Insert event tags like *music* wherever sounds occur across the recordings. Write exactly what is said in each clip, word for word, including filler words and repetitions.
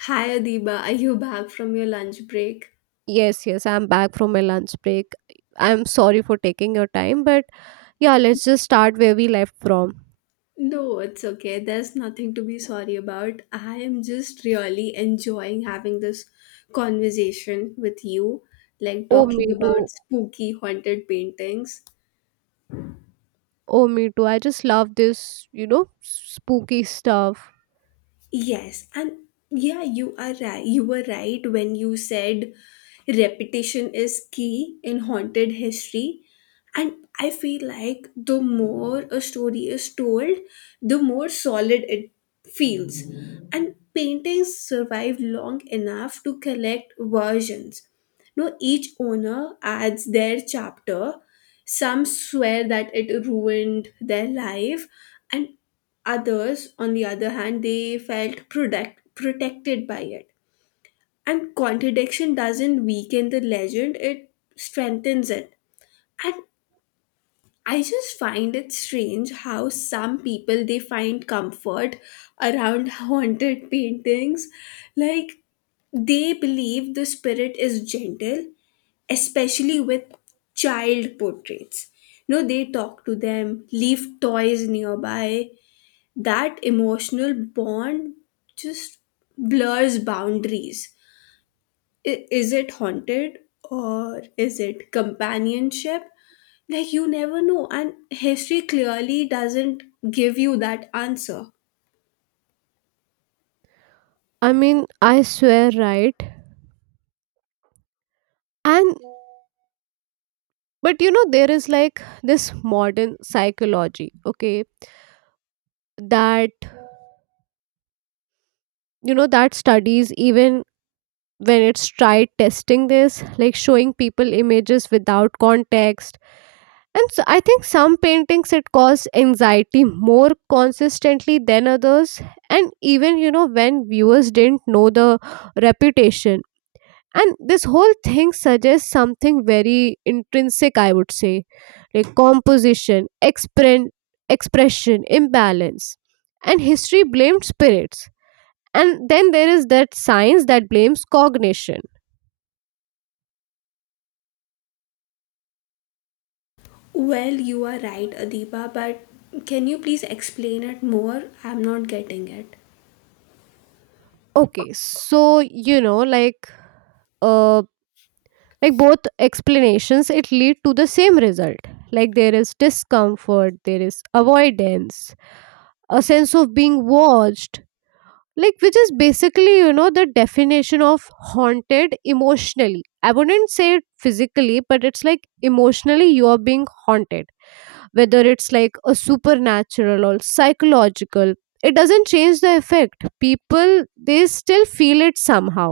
Hi Adiba, are you back from your lunch break? Yes, yes, I'm back from my lunch break. I'm sorry for taking your time, but yeah, let's just start where we left from. No, it's okay. There's nothing to be sorry about. I am just really enjoying having this conversation with you, like Oh, me talking about too. spooky haunted paintings. Oh, me too. I just love this, you know, spooky stuff. Yes, and yeah, you are right. You were right when you said repetition is key in haunted history. And I feel like the more a story is told, the more solid it feels. And paintings survive long enough to collect versions. No, each owner adds their chapter. Some swear that it ruined their life, and others, on the other hand, they felt product, protected by it. And contradiction doesn't weaken the legend, it strengthens it. And I just find it strange how some people they find comfort around *laughs* haunted paintings. Like they believe the spirit is gentle, especially with child portraits. No, they talk to them, leave toys nearby, that emotional bond just blurs boundaries. I- is it haunted or is it companionship? Like, you never know. And history clearly doesn't give you that answer. I mean, I swear, right? And, but you know, there is like this modern psychology, okay, that, you know, that studies even when it's tried testing this, like showing people images without context. And so I think some paintings it cause anxiety more consistently than others. And even, you know, when viewers didn't know the reputation. And this whole thing suggests something very intrinsic, I would say, like composition, expren- expression, imbalance. And history blamed spirits. And then there is that science that blames cognition. Well, you are right, Adiba, but can you please explain it more? I'm not getting it. Okay, so, you know, like. Uh, like both explanations, it lead to the same result. Like, there is discomfort, there is avoidance, a sense of being watched, like which is basically you know the definition of haunted emotionally. I wouldn't say it physically, but it's like emotionally you are being haunted, whether it's like a supernatural or psychological. It doesn't change the effect. People, they still feel it somehow.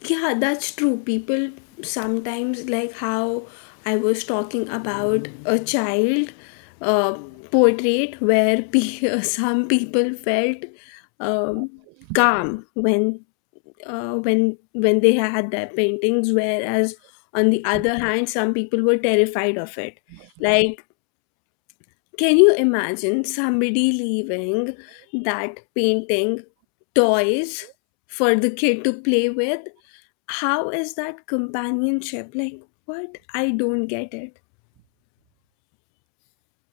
Yeah, that's true. People sometimes like how I was talking about a child uh, portrait where pe- *laughs* some people felt um, calm when uh, when when they had their paintings, whereas on the other hand, some people were terrified of it. Like can you imagine somebody leaving that painting toys for the kid to play with? How is that companionship? Like, what? I don't get it.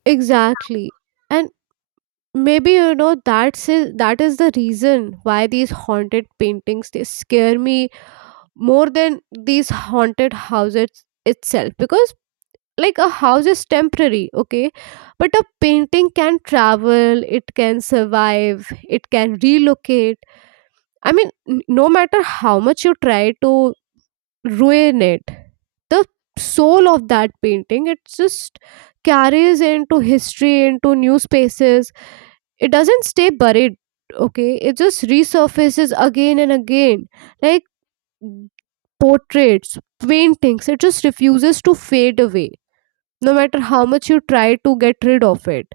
Exactly. And maybe you know that's it, that is the reason why these haunted paintings they scare me more than these haunted houses itself, because like a house is temporary, okay, but a painting can travel, it can survive, it can relocate. I mean, n- no matter how much you try to ruin it, the soul of that painting it just carries into history, into new spaces. It doesn't stay buried, okay, it just resurfaces again and again, like portraits, paintings, it just refuses to fade away no matter how much you try to get rid of it.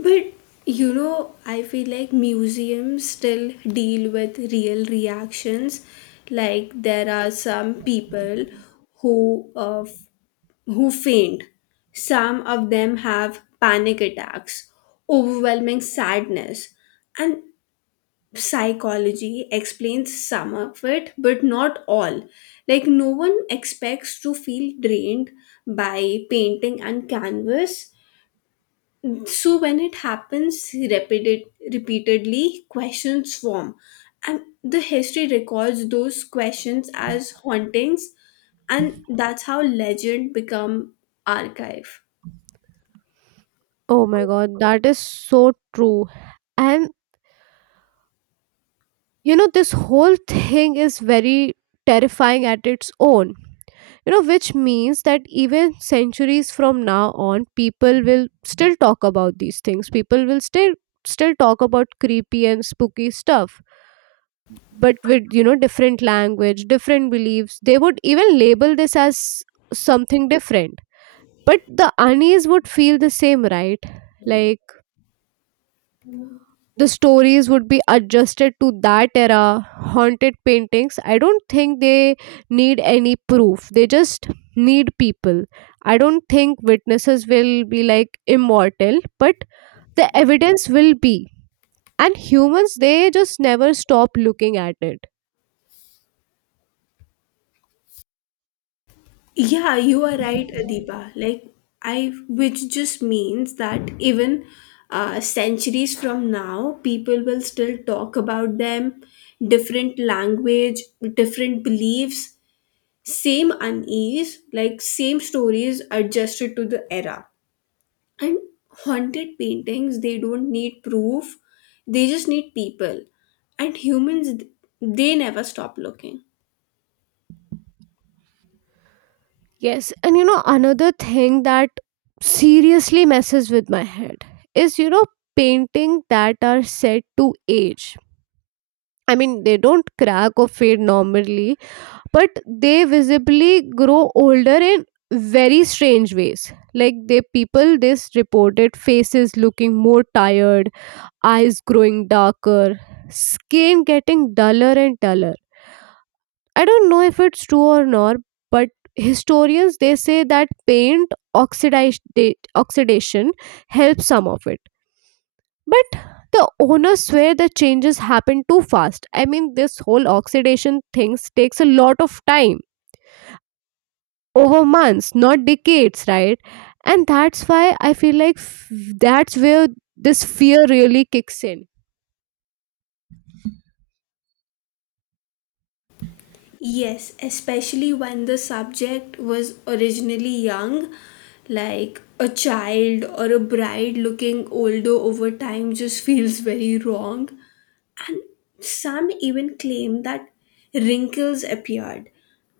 But you know, I feel like museums still deal with real reactions. Like, there are some people who uh, who faint. Some of them have panic attacks, overwhelming sadness, and psychology explains some of it but not all. Like no one expects to feel drained by painting and canvas, so when it happens repeated repeatedly, questions form, and the history records those questions as hauntings. And that's how legend become archive. Oh my god, that is so true. And you know this whole thing is very terrifying at its own, you know which means that even centuries from now on, people will still talk about these things, people will still still talk about creepy and spooky stuff, but with you know different language, different beliefs, they would even label this as something different. But the unease would feel the same, right? Like, the stories would be adjusted to that era. Haunted paintings, I don't think they need any proof, they just need people. I don't think witnesses will be like immortal, but the evidence will be. And humans, they just never stop looking at it. Yeah, you are right, Adiba. Like I, which just means that even uh, centuries from now, people will still talk about them, different language, different beliefs, same unease, like same stories adjusted to the era. And haunted paintings, they don't need proof; they just need people. And humans, they never stop looking. Yes, and you know, another thing that seriously messes with my head is, you know, painting that are set to age. I mean, they don't crack or fade normally, but they visibly grow older in very strange ways. Like, they people this reported faces looking more tired, eyes growing darker, skin getting duller and duller. I don't know if it's true or not, but historians they say that paint oxidized, oxidation helps some of it. But the owners swear the changes happen too fast. I mean, this whole oxidation things takes a lot of time, over months, not decades, right? And that's why I feel like f- that's where this fear really kicks in. Yes, especially when the subject was originally young, like a child or a bride looking older over time just *laughs* feels very wrong. And some even claim that wrinkles appeared,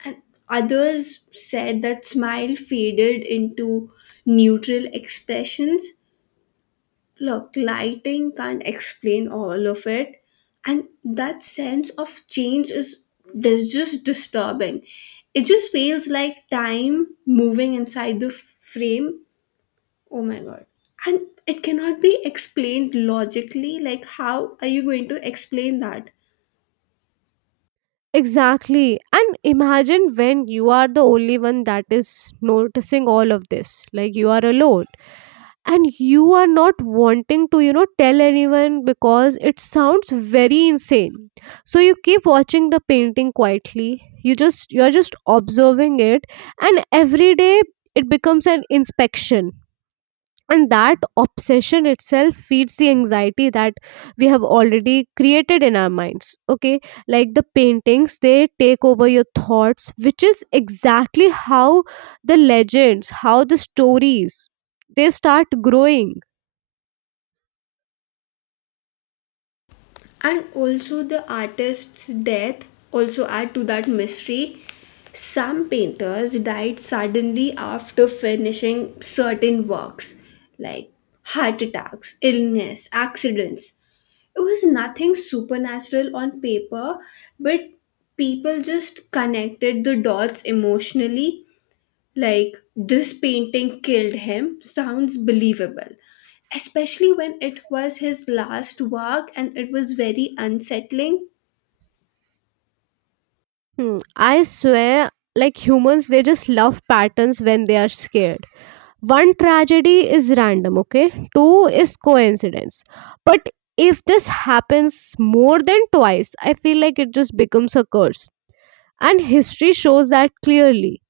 and others said that smile faded into neutral expressions. Look, lighting can't explain all of it, and that sense of change is dis- just disturbing. It just feels like time moving inside the f- frame. Oh my god. And it cannot be explained logically. Like, how are you going to explain that? Exactly. And imagine when you are the only one that is noticing all of this. Like, you are alone, and you are not wanting to you know tell anyone because it sounds very insane. So you keep watching the painting quietly, you just you're just observing it. And every day it becomes an inspection, and that obsession itself feeds the anxiety that we have already created in our minds, okay. Like, the paintings they take over your thoughts, which is exactly how the legends, how the stories, they start growing. And also the artist's death also add to that mystery. Some painters died suddenly after finishing certain works, like heart attacks, illness, accidents. It was nothing supernatural on paper, but people just connected the dots emotionally. Like "this painting killed him" sounds believable, especially when it was his last work and it was very unsettling. Hmm, I swear, like humans, they just love patterns when they are scared. One tragedy is random, okay? Two is coincidence. But if this happens more than twice, I feel like it just becomes a curse. And history shows that clearly.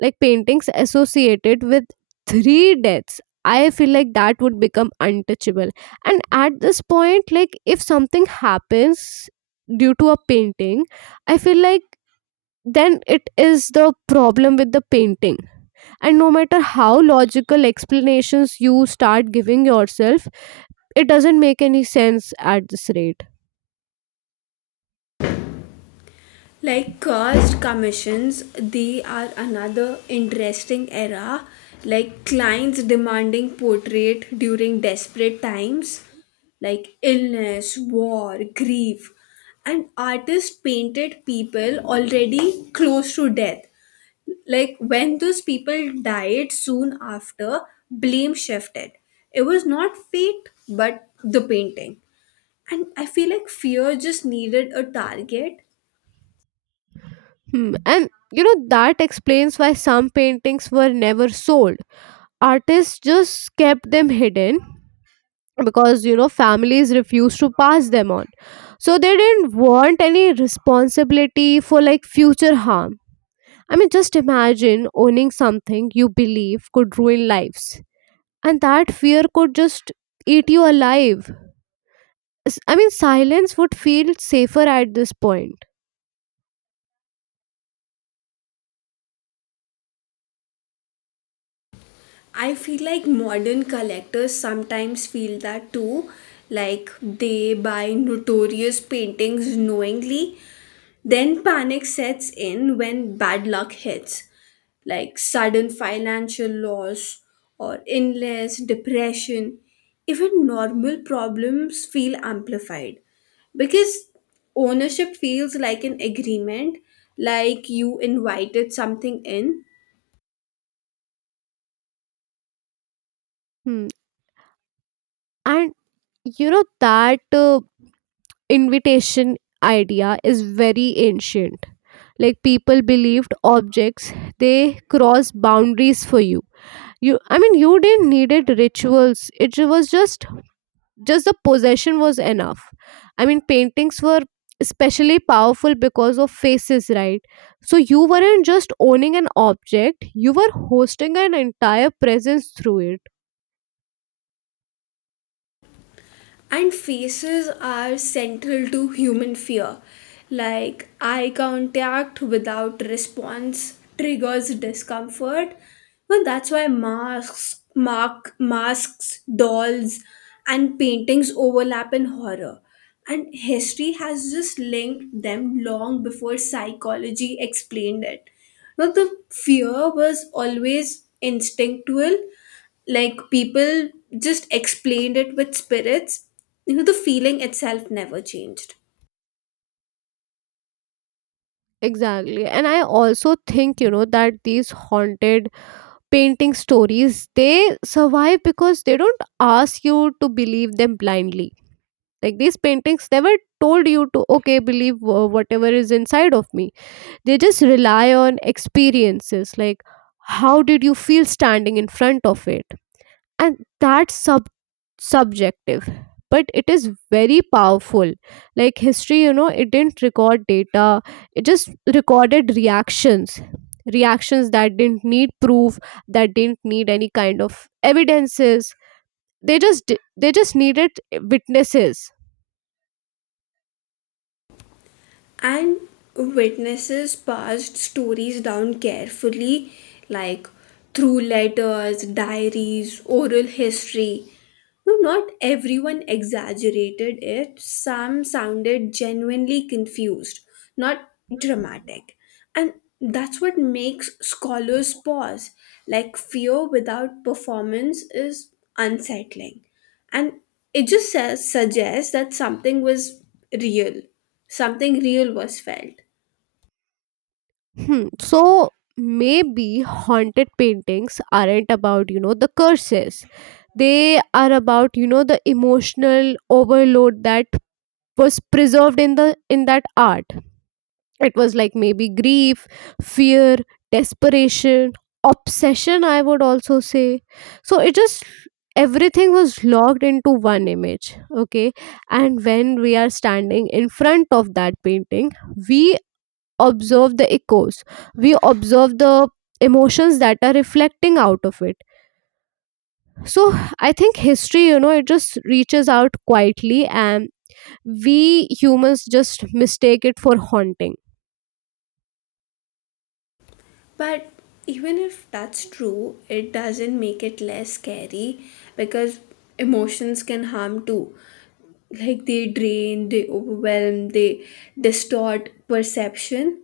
Like paintings associated with three deaths, I feel like that would become untouchable. And at this point, like if something happens due to a painting, I feel like then it is the problem with the painting, and no matter how logical explanations you start giving yourself, it doesn't make any sense at this rate. Like cursed commissions, they are another interesting era. Like clients demanding portrait during desperate times, like illness, war, grief. And artists painted people already close to death. Like when those people died soon after, blame shifted. It was not fate, but the painting. And I feel like fear just needed a target. Hmm. And you know, that explains why some paintings were never sold. Artists just kept them hidden because, you know, families refused to pass them on. So they didn't want any responsibility for like future harm. I mean, just imagine owning something you believe could ruin lives. And that fear could just eat you alive. s- I mean, silence would feel safer at this point. I feel like modern collectors sometimes feel that too. Like they buy notorious paintings knowingly. Then panic sets in when bad luck hits, like sudden financial loss or illness, depression. Even normal problems feel amplified because ownership feels like an agreement, like you invited something in. Hmm. And you know, that uh, invitation idea is very ancient. Like, people believed objects, they cross boundaries for you. You, I mean, you didn't needed rituals. It was just, just the possession was enough. I mean, paintings were especially powerful because of faces, right? So you weren't just owning an object, you were hosting an entire presence through it. And faces are central to human fear. Like eye contact without response triggers discomfort. Well, that's why masks, mark, masks, dolls, and paintings overlap in horror. And history has just linked them long before psychology explained it. Now, the fear was always instinctual. Like people just explained it with spirits. You know, the feeling itself never changed. Exactly. And I also think, you know, that these haunted painting stories, they survive because they don't ask you to believe them blindly. Like, these paintings never told you to, okay, believe uh, whatever is inside of me. They just rely on experiences. Like, how did you feel standing in front of it? And that's sub subjective. But it is very powerful. Like history, you know it didn't record data, it just recorded reactions, reactions that didn't need proof, that didn't need any kind of evidences. They just di- they just needed witnesses. And witnesses passed stories down carefully, like through letters, diaries, oral history. No, not everyone exaggerated it. Some sounded genuinely confused, not dramatic. And that's what makes scholars pause. Like fear without performance is unsettling, and it just says, suggests that something was real, something real was felt. Hmm. So maybe haunted paintings aren't about you know the curses, they are about you know the emotional overload that was preserved in the in that art. It was like maybe grief, fear, desperation, obsession, I would also say. So it just, everything was logged into one image, okay. And when we are standing in front of that painting, we observe the echoes, we observe the emotions that are reflecting out of it. So I think history, you know it just reaches out quietly, and we humans just mistake it for haunting. But even if that's true, it doesn't make it less scary, because emotions can harm too. Like they drain, they overwhelm, they distort perception.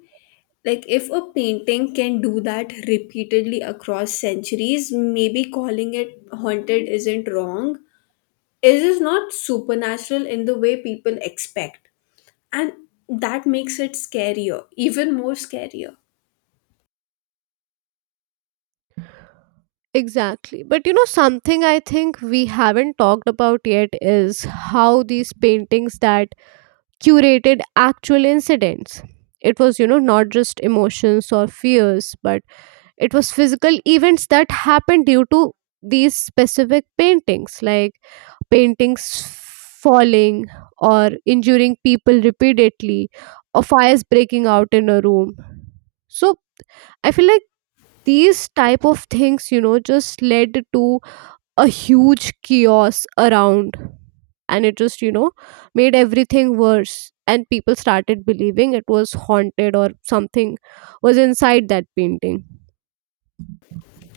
Like if a painting can do that repeatedly across centuries, maybe calling it haunted isn't wrong. It is not supernatural in the way people expect, and that makes it scarier, even more scarier. Exactly. But you know something, I think we haven't talked about yet is how these paintings that curated actual incidents. It was, you know not just emotions or fears, but it was physical events that happened due to these specific paintings, like paintings falling, or injuring people repeatedly, or fires breaking out in a room. So I feel like these type of things, you know just led to a huge chaos around, and it just you know made everything worse, and people started believing it was haunted or something was inside that painting.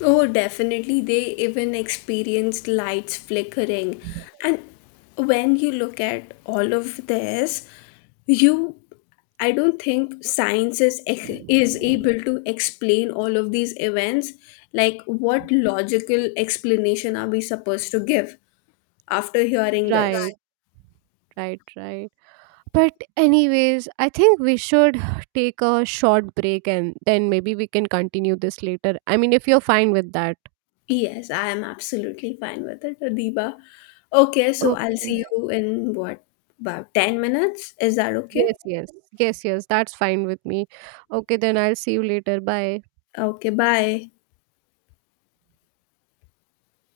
Oh, definitely. They even experienced lights flickering. And when you look at all of this, you, I don't think science is ec- is able to explain all of these events. Like what logical explanation are we supposed to give after hearing this? Right. Right, right. But, anyways, I think we should take a short break, and then maybe we can continue this later. I mean, if you're fine with that. Yes, I am absolutely fine with it, Adiba. Okay, so I'll see Okay. you in what, about ten minutes? Is that Yes, okay? yes. Yes, yes. That's fine with me. Okay, then I'll see you later. Bye. Okay, bye.